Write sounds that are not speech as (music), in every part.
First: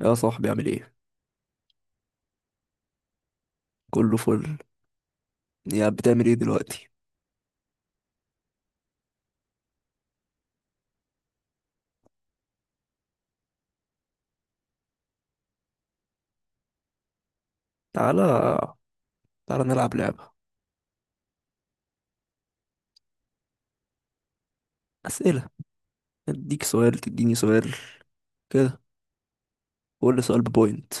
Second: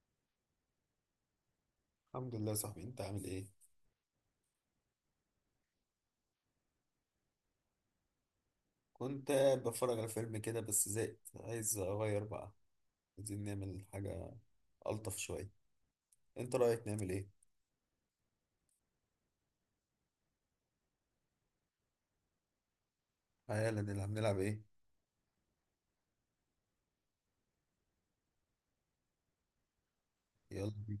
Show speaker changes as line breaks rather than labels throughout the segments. يا صاحبي، عامل ايه؟
الحمد لله يا صاحبي، انت عامل ايه؟
كله فل. يا، بتعمل ايه دلوقتي؟
كنت قاعد بتفرج على فيلم كده بس زهقت، عايز اغير بقى. عايزين نعمل حاجة الطف شوية. انت رأيك نعمل ايه؟
تعالى تعالى نلعب لعبة.
تعالى نلعب ايه؟
أسئلة. اديك سؤال، تديني سؤال. كده. كل سؤال
يلا
ببوينت.
بينا،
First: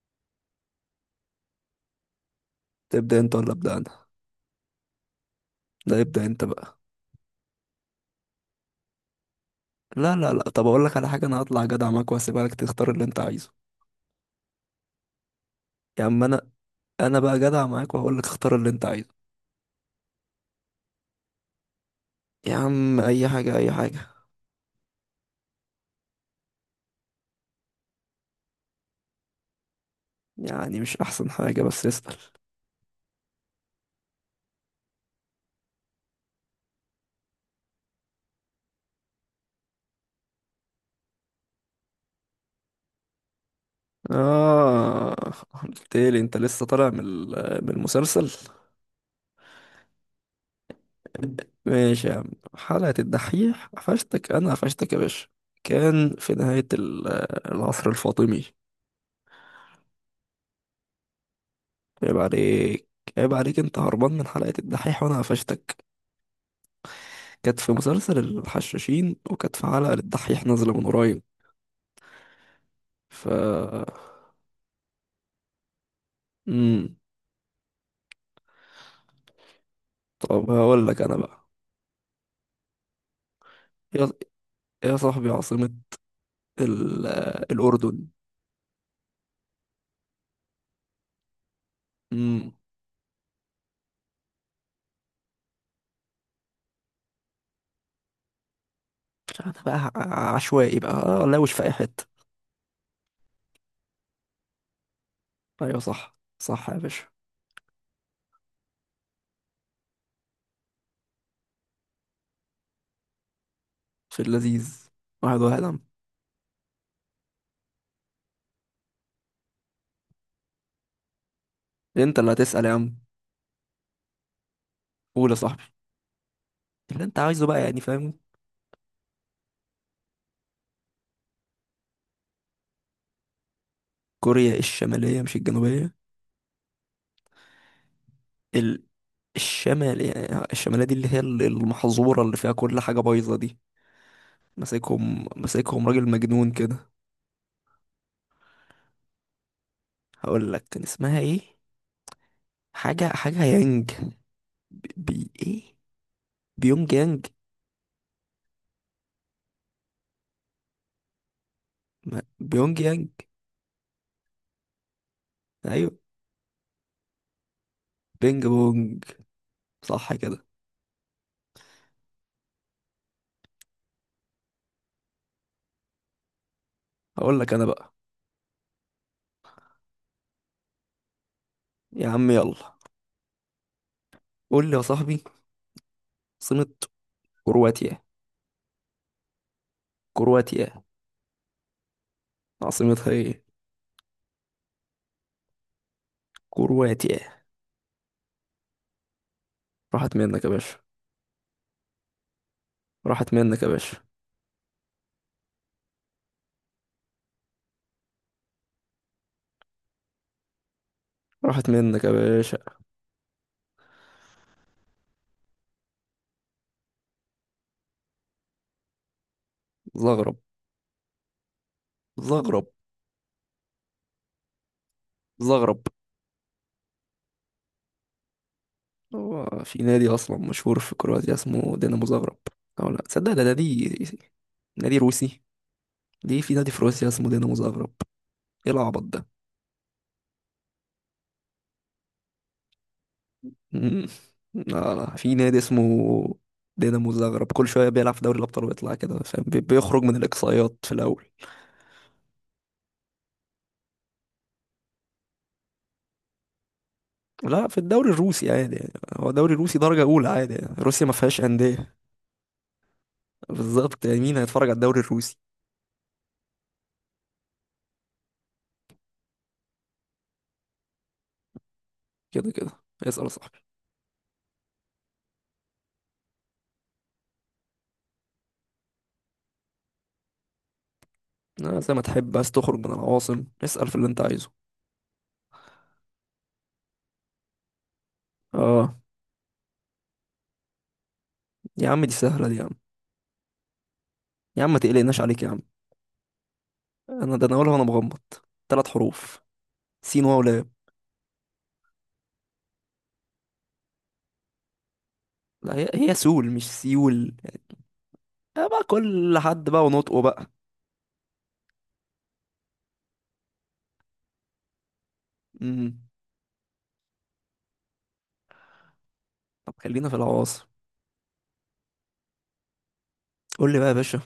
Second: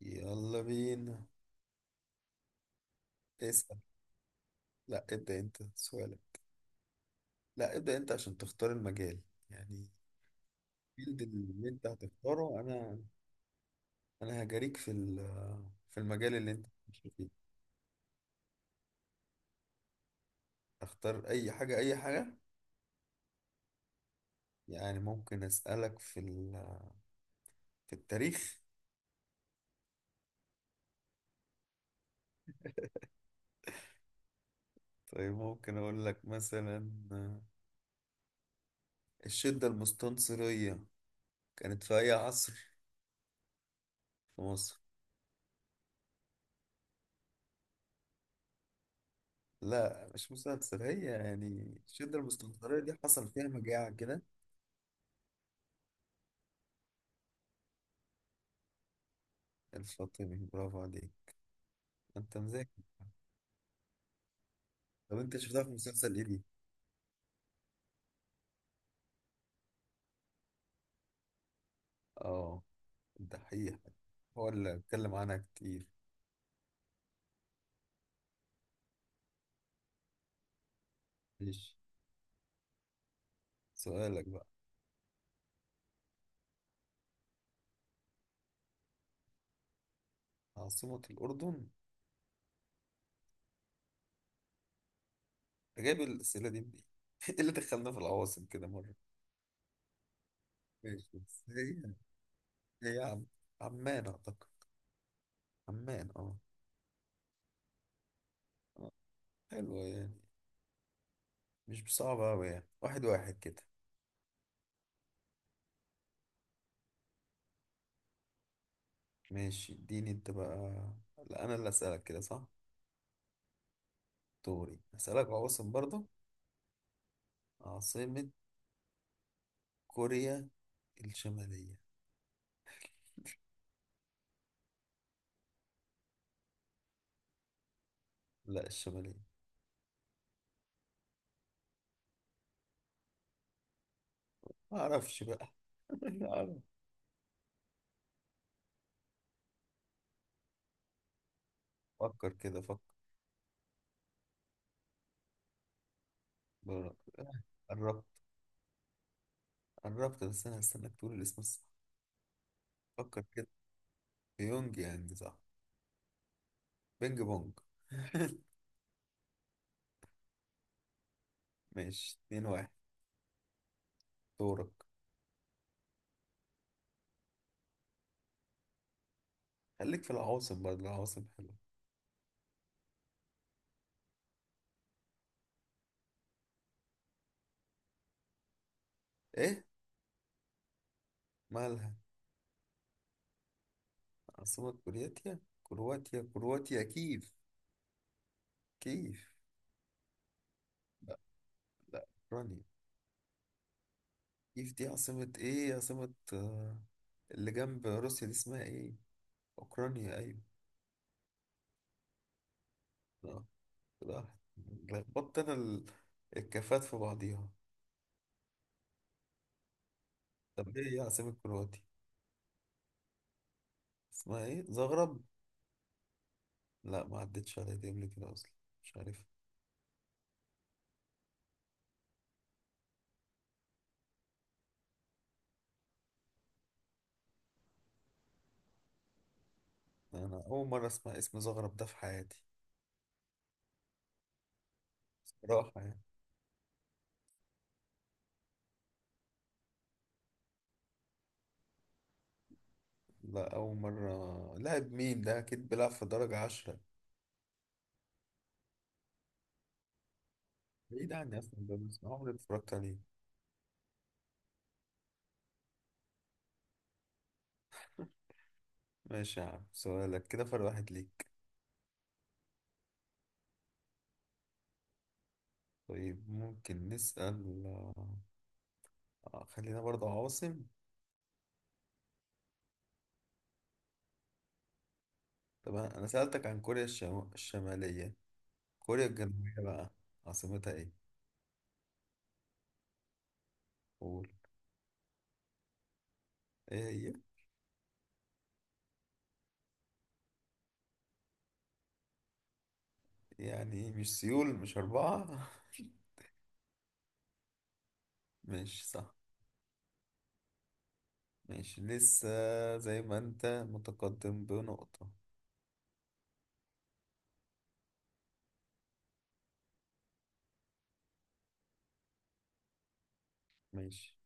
يلا بينا.
تبدأ انت ولا أبدأ
اسأل.
انا؟
لا، ابدأ انت
لا، ابدأ
سؤالك.
انت بقى.
لا، ابدأ انت عشان تختار المجال، يعني.
لا لا لا، طب اقول لك على
الفيلد
حاجة، انا هطلع
اللي انت
جدع معاك وهسيبها لك
هتختاره،
تختار
انا
اللي انت عايزه.
انا هجاريك في
يا عم
المجال
انا
اللي انت ماشي
انا بقى
فيه.
جدع معاك وهقول لك اختار اللي انت عايزه.
اختار اي حاجة، اي حاجة.
يا عم، اي حاجة اي حاجة.
يعني ممكن اسألك في التاريخ.
يعني مش احسن حاجة، بس اسأل.
طيب ممكن أقول لك مثلا، الشدة المستنصرية كانت في أي عصر في مصر؟
اه. قلت لي انت لسه طالع من المسلسل.
لا، مش مستنصر هي. يعني
ماشي يا
الشدة
عم.
المستنصرية دي
حلقة
حصل فيها
الدحيح،
مجاعة كده.
قفشتك. أنا قفشتك يا باشا. كان في نهاية العصر الفاطمي.
الفاطمي، برافو عليك.
عيب
أنت مذاكر.
عليك. عيب عليك، أنت هربان من حلقة الدحيح وأنا
طب أنت شفتها في
قفشتك.
مسلسل إيه دي؟
كانت في مسلسل الحشاشين، وكانت في حلقة للدحيح نازلة من قريب.
آه،
ف
الدحيح هو اللي اتكلم عنها كتير.
مم. طب هقول لك أنا بقى.
ماشي.
يا
سؤالك بقى.
يا صاحبي، عاصمة ال... الأردن.
عاصمة الأردن.
مم.
أنت جايب الأسئلة دي منين؟ (laughs) إيه اللي دخلنا في العواصم كده مرة؟
أنا بقى عشوائي بقى،
ماشي، بس
لاوش في أي
هي،
حتة.
هي عم... عمان أعتقد.
أيوة
عمان،
صح
اه.
صح يا باشا.
حلو، يعني مش صعب أوي، يعني واحد واحد كده.
في اللذيذ. واحد واحد.
ماشي، اديني انت بقى. لا، انا اللي اسألك
انت
كده،
اللي
صح؟
هتسأل يا عم.
دوري
قول
اسألك
يا صاحبي،
عواصم برضه.
اللي انت عايزه بقى، يعني، فاهم؟
عاصمة كوريا الشمالية.
كوريا الشمالية مش الجنوبية؟
لا،
ال...
الشمالية.
الشمال، يعني الشمالية دي اللي هي المحظورة اللي فيها كل حاجة بايظة دي.
ما اعرفش
ماسكهم
بقى.
ماسكهم
(laughs)
راجل
لا
مجنون
أعرف.
كده. هقول لك كان اسمها ايه.
فكر كده، فكر.
حاجة حاجة يانج. ايه، بيونج
بر-
يانج.
قربت، قربت، بس انا هستناك تقول الاسم الصح.
ما... بيونج يانج.
فكر كده. بيونج يانج، صح؟
ايوه.
بينج بونج. (laughs)
بينج بونج. صح كده.
ماشي، 2-1. دورك.
هقول لك انا بقى.
خليك في العواصم برضه، العواصم حلوة.
يا عم، يلا. قول لي يا صاحبي، عاصمة كرواتيا.
ايه؟
كرواتيا
مالها؟
عاصمتها ايه؟
عاصمة كرواتيا. كرواتيا، كرواتيا
كرواتيا.
كيف؟ كيف؟
راحت منك يا باشا.
لا، لا، رانيا.
راحت منك يا باشا.
كيف دي؟ عاصمة ايه؟ عاصمة، آه، اللي جنب روسيا دي اسمها ايه؟ اوكرانيا، ايوه.
راحت منك يا باشا.
اه، لا، لخبطت انا الكفات في بعضيها.
زغرب.
طب ايه هي عاصمة كرواتيا؟
زغرب.
اسمها ايه؟ زغرب؟
زغرب.
لا، ما عدتش عليا دي قبل كده اصلا. مش عارف.
هو في نادي اصلا مشهور في كرواتيا اسمه دينامو زغرب. او لا تصدق، ده نادي. نادي روسي. ليه في نادي في روسيا اسمه دينامو زغرب؟ ايه العبط ده؟
انا اول مرة اسمع اسم زغرب ده في حياتي،
مم. لا لا، في نادي
صراحة، يعني.
اسمه دينامو زغرب. كل شويه بيلعب في دوري الابطال ويطلع كده، فاهم؟ بيخرج من الاقصائيات في الاول.
لا، أول مرة. لاعب مين ده؟ أكيد بيلعب في درجة 10.
لا، في الدوري الروسي عادي يعني. هو دوري روسي درجه اولى عادي يعني. روسيا ما
بعيد عني
فيهاش
اصلا ده،
انديه.
بس عمري ما اتفرجت عليه.
بالظبط، يعني مين هيتفرج على الدوري الروسي.
ماشي يا عم، سؤالك كده فرق 1 ليك.
كده كده. اسأل يا صاحبي.
طيب ممكن نسأل، آه، خلينا برضه عواصم.
آه، زي ما تحب. عايز تخرج من العواصم، اسأل في اللي انت عايزه.
طب أنا سألتك عن كوريا الشمالية.
اه.
كوريا الجنوبية بقى، عاصمتها ايه؟
يا عم، دي سهلة دي يا عم.
قول.
يا عم، ما تقلقناش عليك يا عم.
ايه هي؟
انا ده انا اقولها وانا مغمض. 3 حروف. سول.
يعني ايه؟ مش سيول؟ مش 4؟
لا، هي هي سول مش سيول.
(laughs)
آه بقى،
ماشي، صح.
كل حد بقى ونطقه بقى.
ماشي، لسه زي ما انت متقدم بنقطة.
امم طب خلينا في العواصم. قول لي بقى يا
ماشي.
باشا.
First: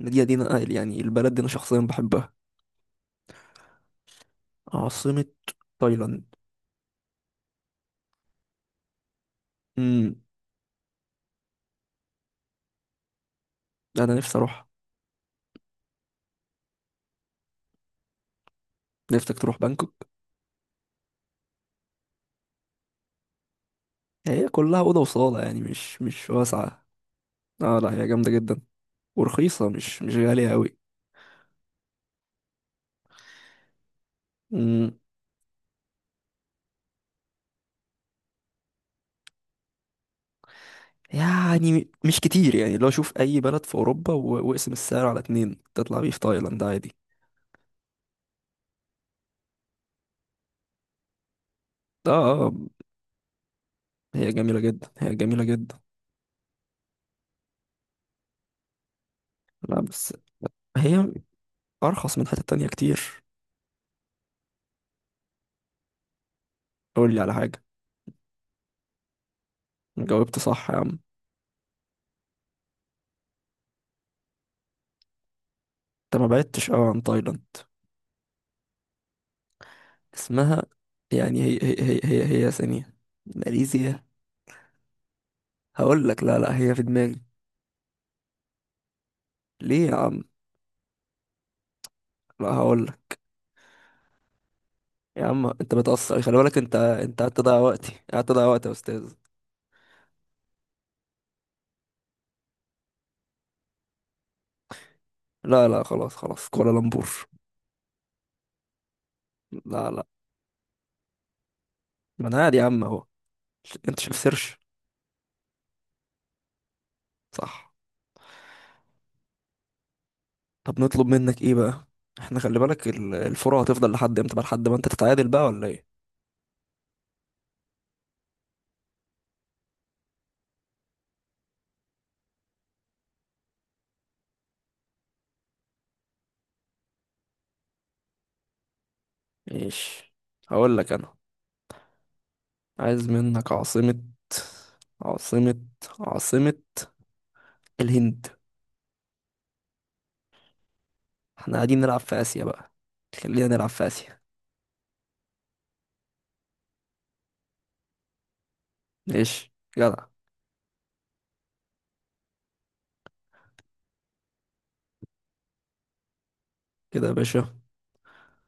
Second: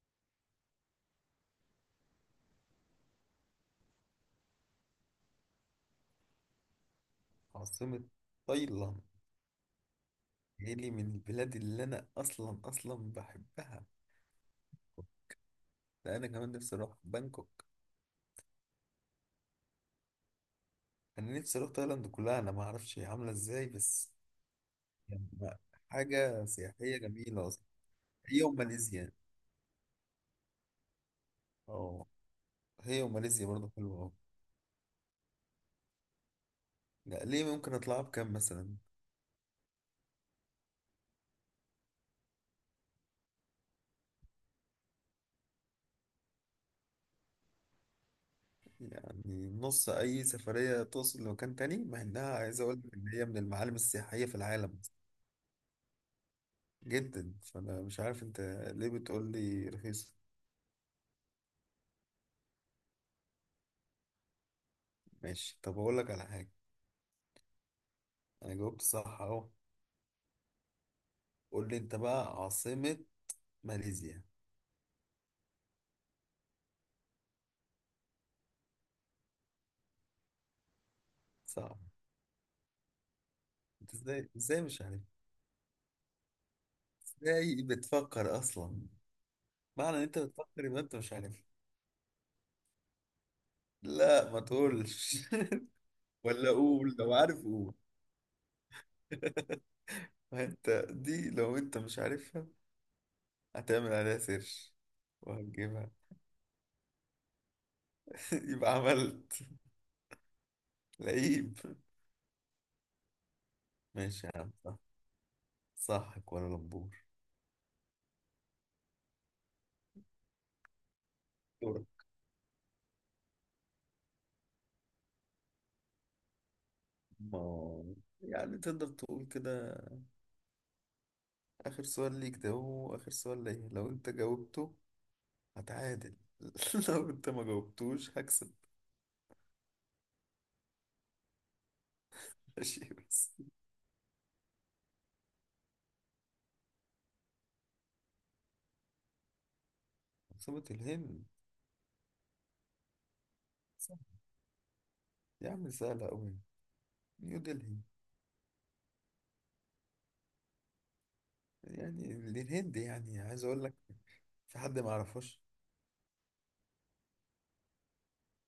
المدينة دي انا يعني، البلد دي انا شخصيا بحبها. عاصمة تايلاند.
عاصمة تايلاند.
امم
ايه، لي من البلاد اللي انا اصلا اصلا بحبها.
انا نفسي اروح.
ده انا كمان نفسي اروح بانكوك.
نفسك تروح بانكوك؟
انا نفسي اروح تايلاند كلها. انا ما اعرفش هي عامله ازاي، بس
هي كلها اوضه وصاله
يعني
يعني، مش
حاجه
واسعه.
سياحيه جميله اصلا.
اه، لا، هي جامده
هي
جدا.
وماليزيا.
ورخيصة، مش غالية أوي.
اه، هي وماليزيا برضه حلوه أوي.
مم،
لا، ليه؟ ممكن اطلعها بكام مثلا؟
يعني مش كتير. يعني لو شوف أي بلد في أوروبا واقسم السعر على اتنين، تطلع بيه في تايلاند عادي.
يعني نص اي سفريه توصل لمكان تاني، مع
آه.
انها،
آه.
عايز اقول لك ان هي من المعالم السياحيه
هي
في
جميلة
العالم،
جدا، هي جميلة جدا.
جدا. فانا مش عارف انت ليه بتقول لي
لا،
رخيص.
بس هي أرخص من حتة تانية كتير.
ماشي، طب اقول لك على حاجه.
قول لي على حاجة.
انا جاوبت صح اهو.
جاوبت صح يا عم.
قول لي انت بقى، عاصمه ماليزيا.
أنت ما بعدتش أوي عن تايلاند. اسمها، يعني هي هي
صح.
هي هي, هي ثانية.
انت
ماليزيا.
ازاي، ازاي مش عارف؟
هقول لك، لا لا، هي في دماغي.
ازاي بتفكر اصلا؟
ليه يا
معنى ان انت
عم؟
بتفكر يبقى انت مش عارف.
لا، هقول لك.
لا، ما
يا
تقولش.
عم، انت بتقصر،
(laughs)
خلي
ولا
بالك. انت
قول، لو
انت قاعد
عارف
تضيع
قول.
وقتي، قاعد تضيع وقتي يا استاذ.
(laughs) ما انت دي لو انت مش عارفها هتعمل عليها سيرش
لا لا،
وهتجيبها.
خلاص خلاص، كوالالمبور.
(laughs) يبقى عملت
لا لا.
لعيب.
ما انا قاعد يا عم اهو. انت شايف
ماشي يا عم،
سيرش.
صح. صح، كوالالمبور.
صح. طب نطلب منك ايه
دورك.
بقى؟ احنا خلي بالك، الفرع هتفضل لحد امتى بقى؟ لحد ما انت تتعادل بقى ولا ايه؟
ما، يعني تقدر تقول كده. آخر سؤال ليك ده هو آخر سؤال ليا. لو انت جاوبته هتعادل، (laughs) لو انت ما جاوبتوش هكسب.
ايش! هقول لك انا.
ماشي،
عايز
بس.
منك عاصمة. عاصمة عاصمة الهند.
عاصمة الهند.
احنا قاعدين نلعب في اسيا بقى. خلينا نلعب في
سهل.
اسيا.
يا عم، سهلة أوي. نيو دلهي.
ايش! جدع.
يعني دي الهند، يعني عايز أقول لك في حد ما يعرفوش؟
كده يا باشا.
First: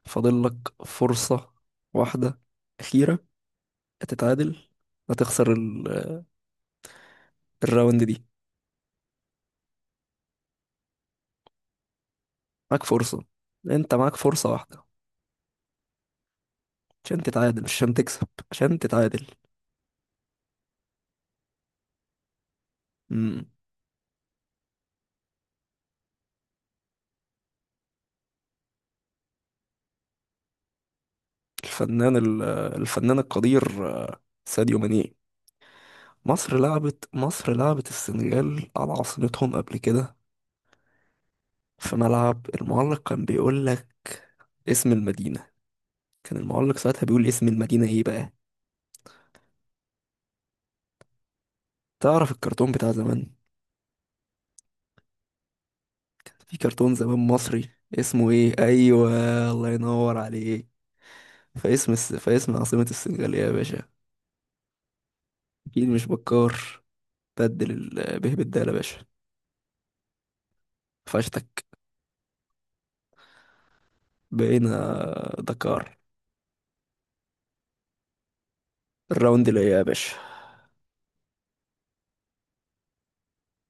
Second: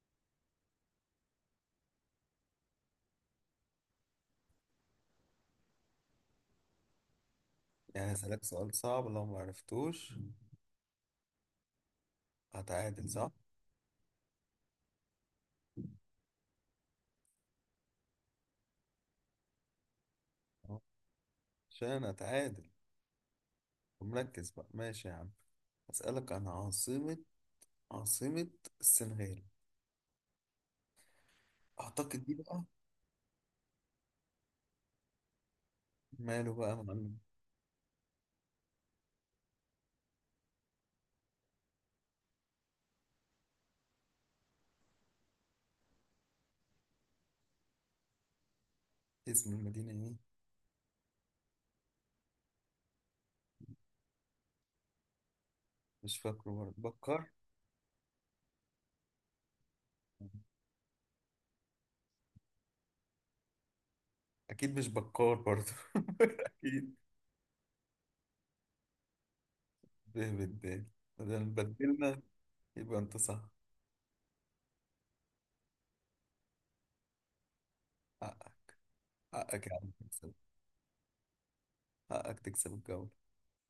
فاضل لك فرصة واحدة أخيرة تتعادل. هتخسر الراوند
يعني
دي.
هسألك سؤال صعب، لو ما عرفتوش
معاك
هتعادل،
فرصة.
صح؟
انت معاك فرصة واحدة، عشان تتعادل، مش عشان تكسب، عشان تتعادل.
آه. عشان أتعادل
مم.
ومركز بقى. ماشي يا عم. هسألك عن عاصمة السنغال،
الفنان
أعتقد دي بقى.
الفنان القدير ساديو ماني.
ماله بقى يا معلم؟
مصر لعبت السنغال على عاصمتهم قبل كده. في ملعب، المعلق كان بيقول لك اسم المدينة. كان المعلق ساعتها بيقول اسم المدينة ايه بقى؟
اسم المدينة إيه؟
تعرف الكرتون بتاع زمان؟
مش فاكره،
في
برضه
كرتون زمان
بكار؟
مصري، اسمه ايه؟ ايوه. الله ينور عليك. فاسم عاصمة السنغال إيه يا باشا؟
أكيد مش بكار برضه.
اكيد
(laughs)
مش بكار.
أكيد.
بدل به بالدال يا باشا.
به بالدال. بدل
فشتك.
ما بدلنا يبقى انت صح.
بقينا دكار.
حقك.
الراوند اللي
حقك
هي
يا
يا
عم تكسب.
باشا.
حقك تكسب الجو.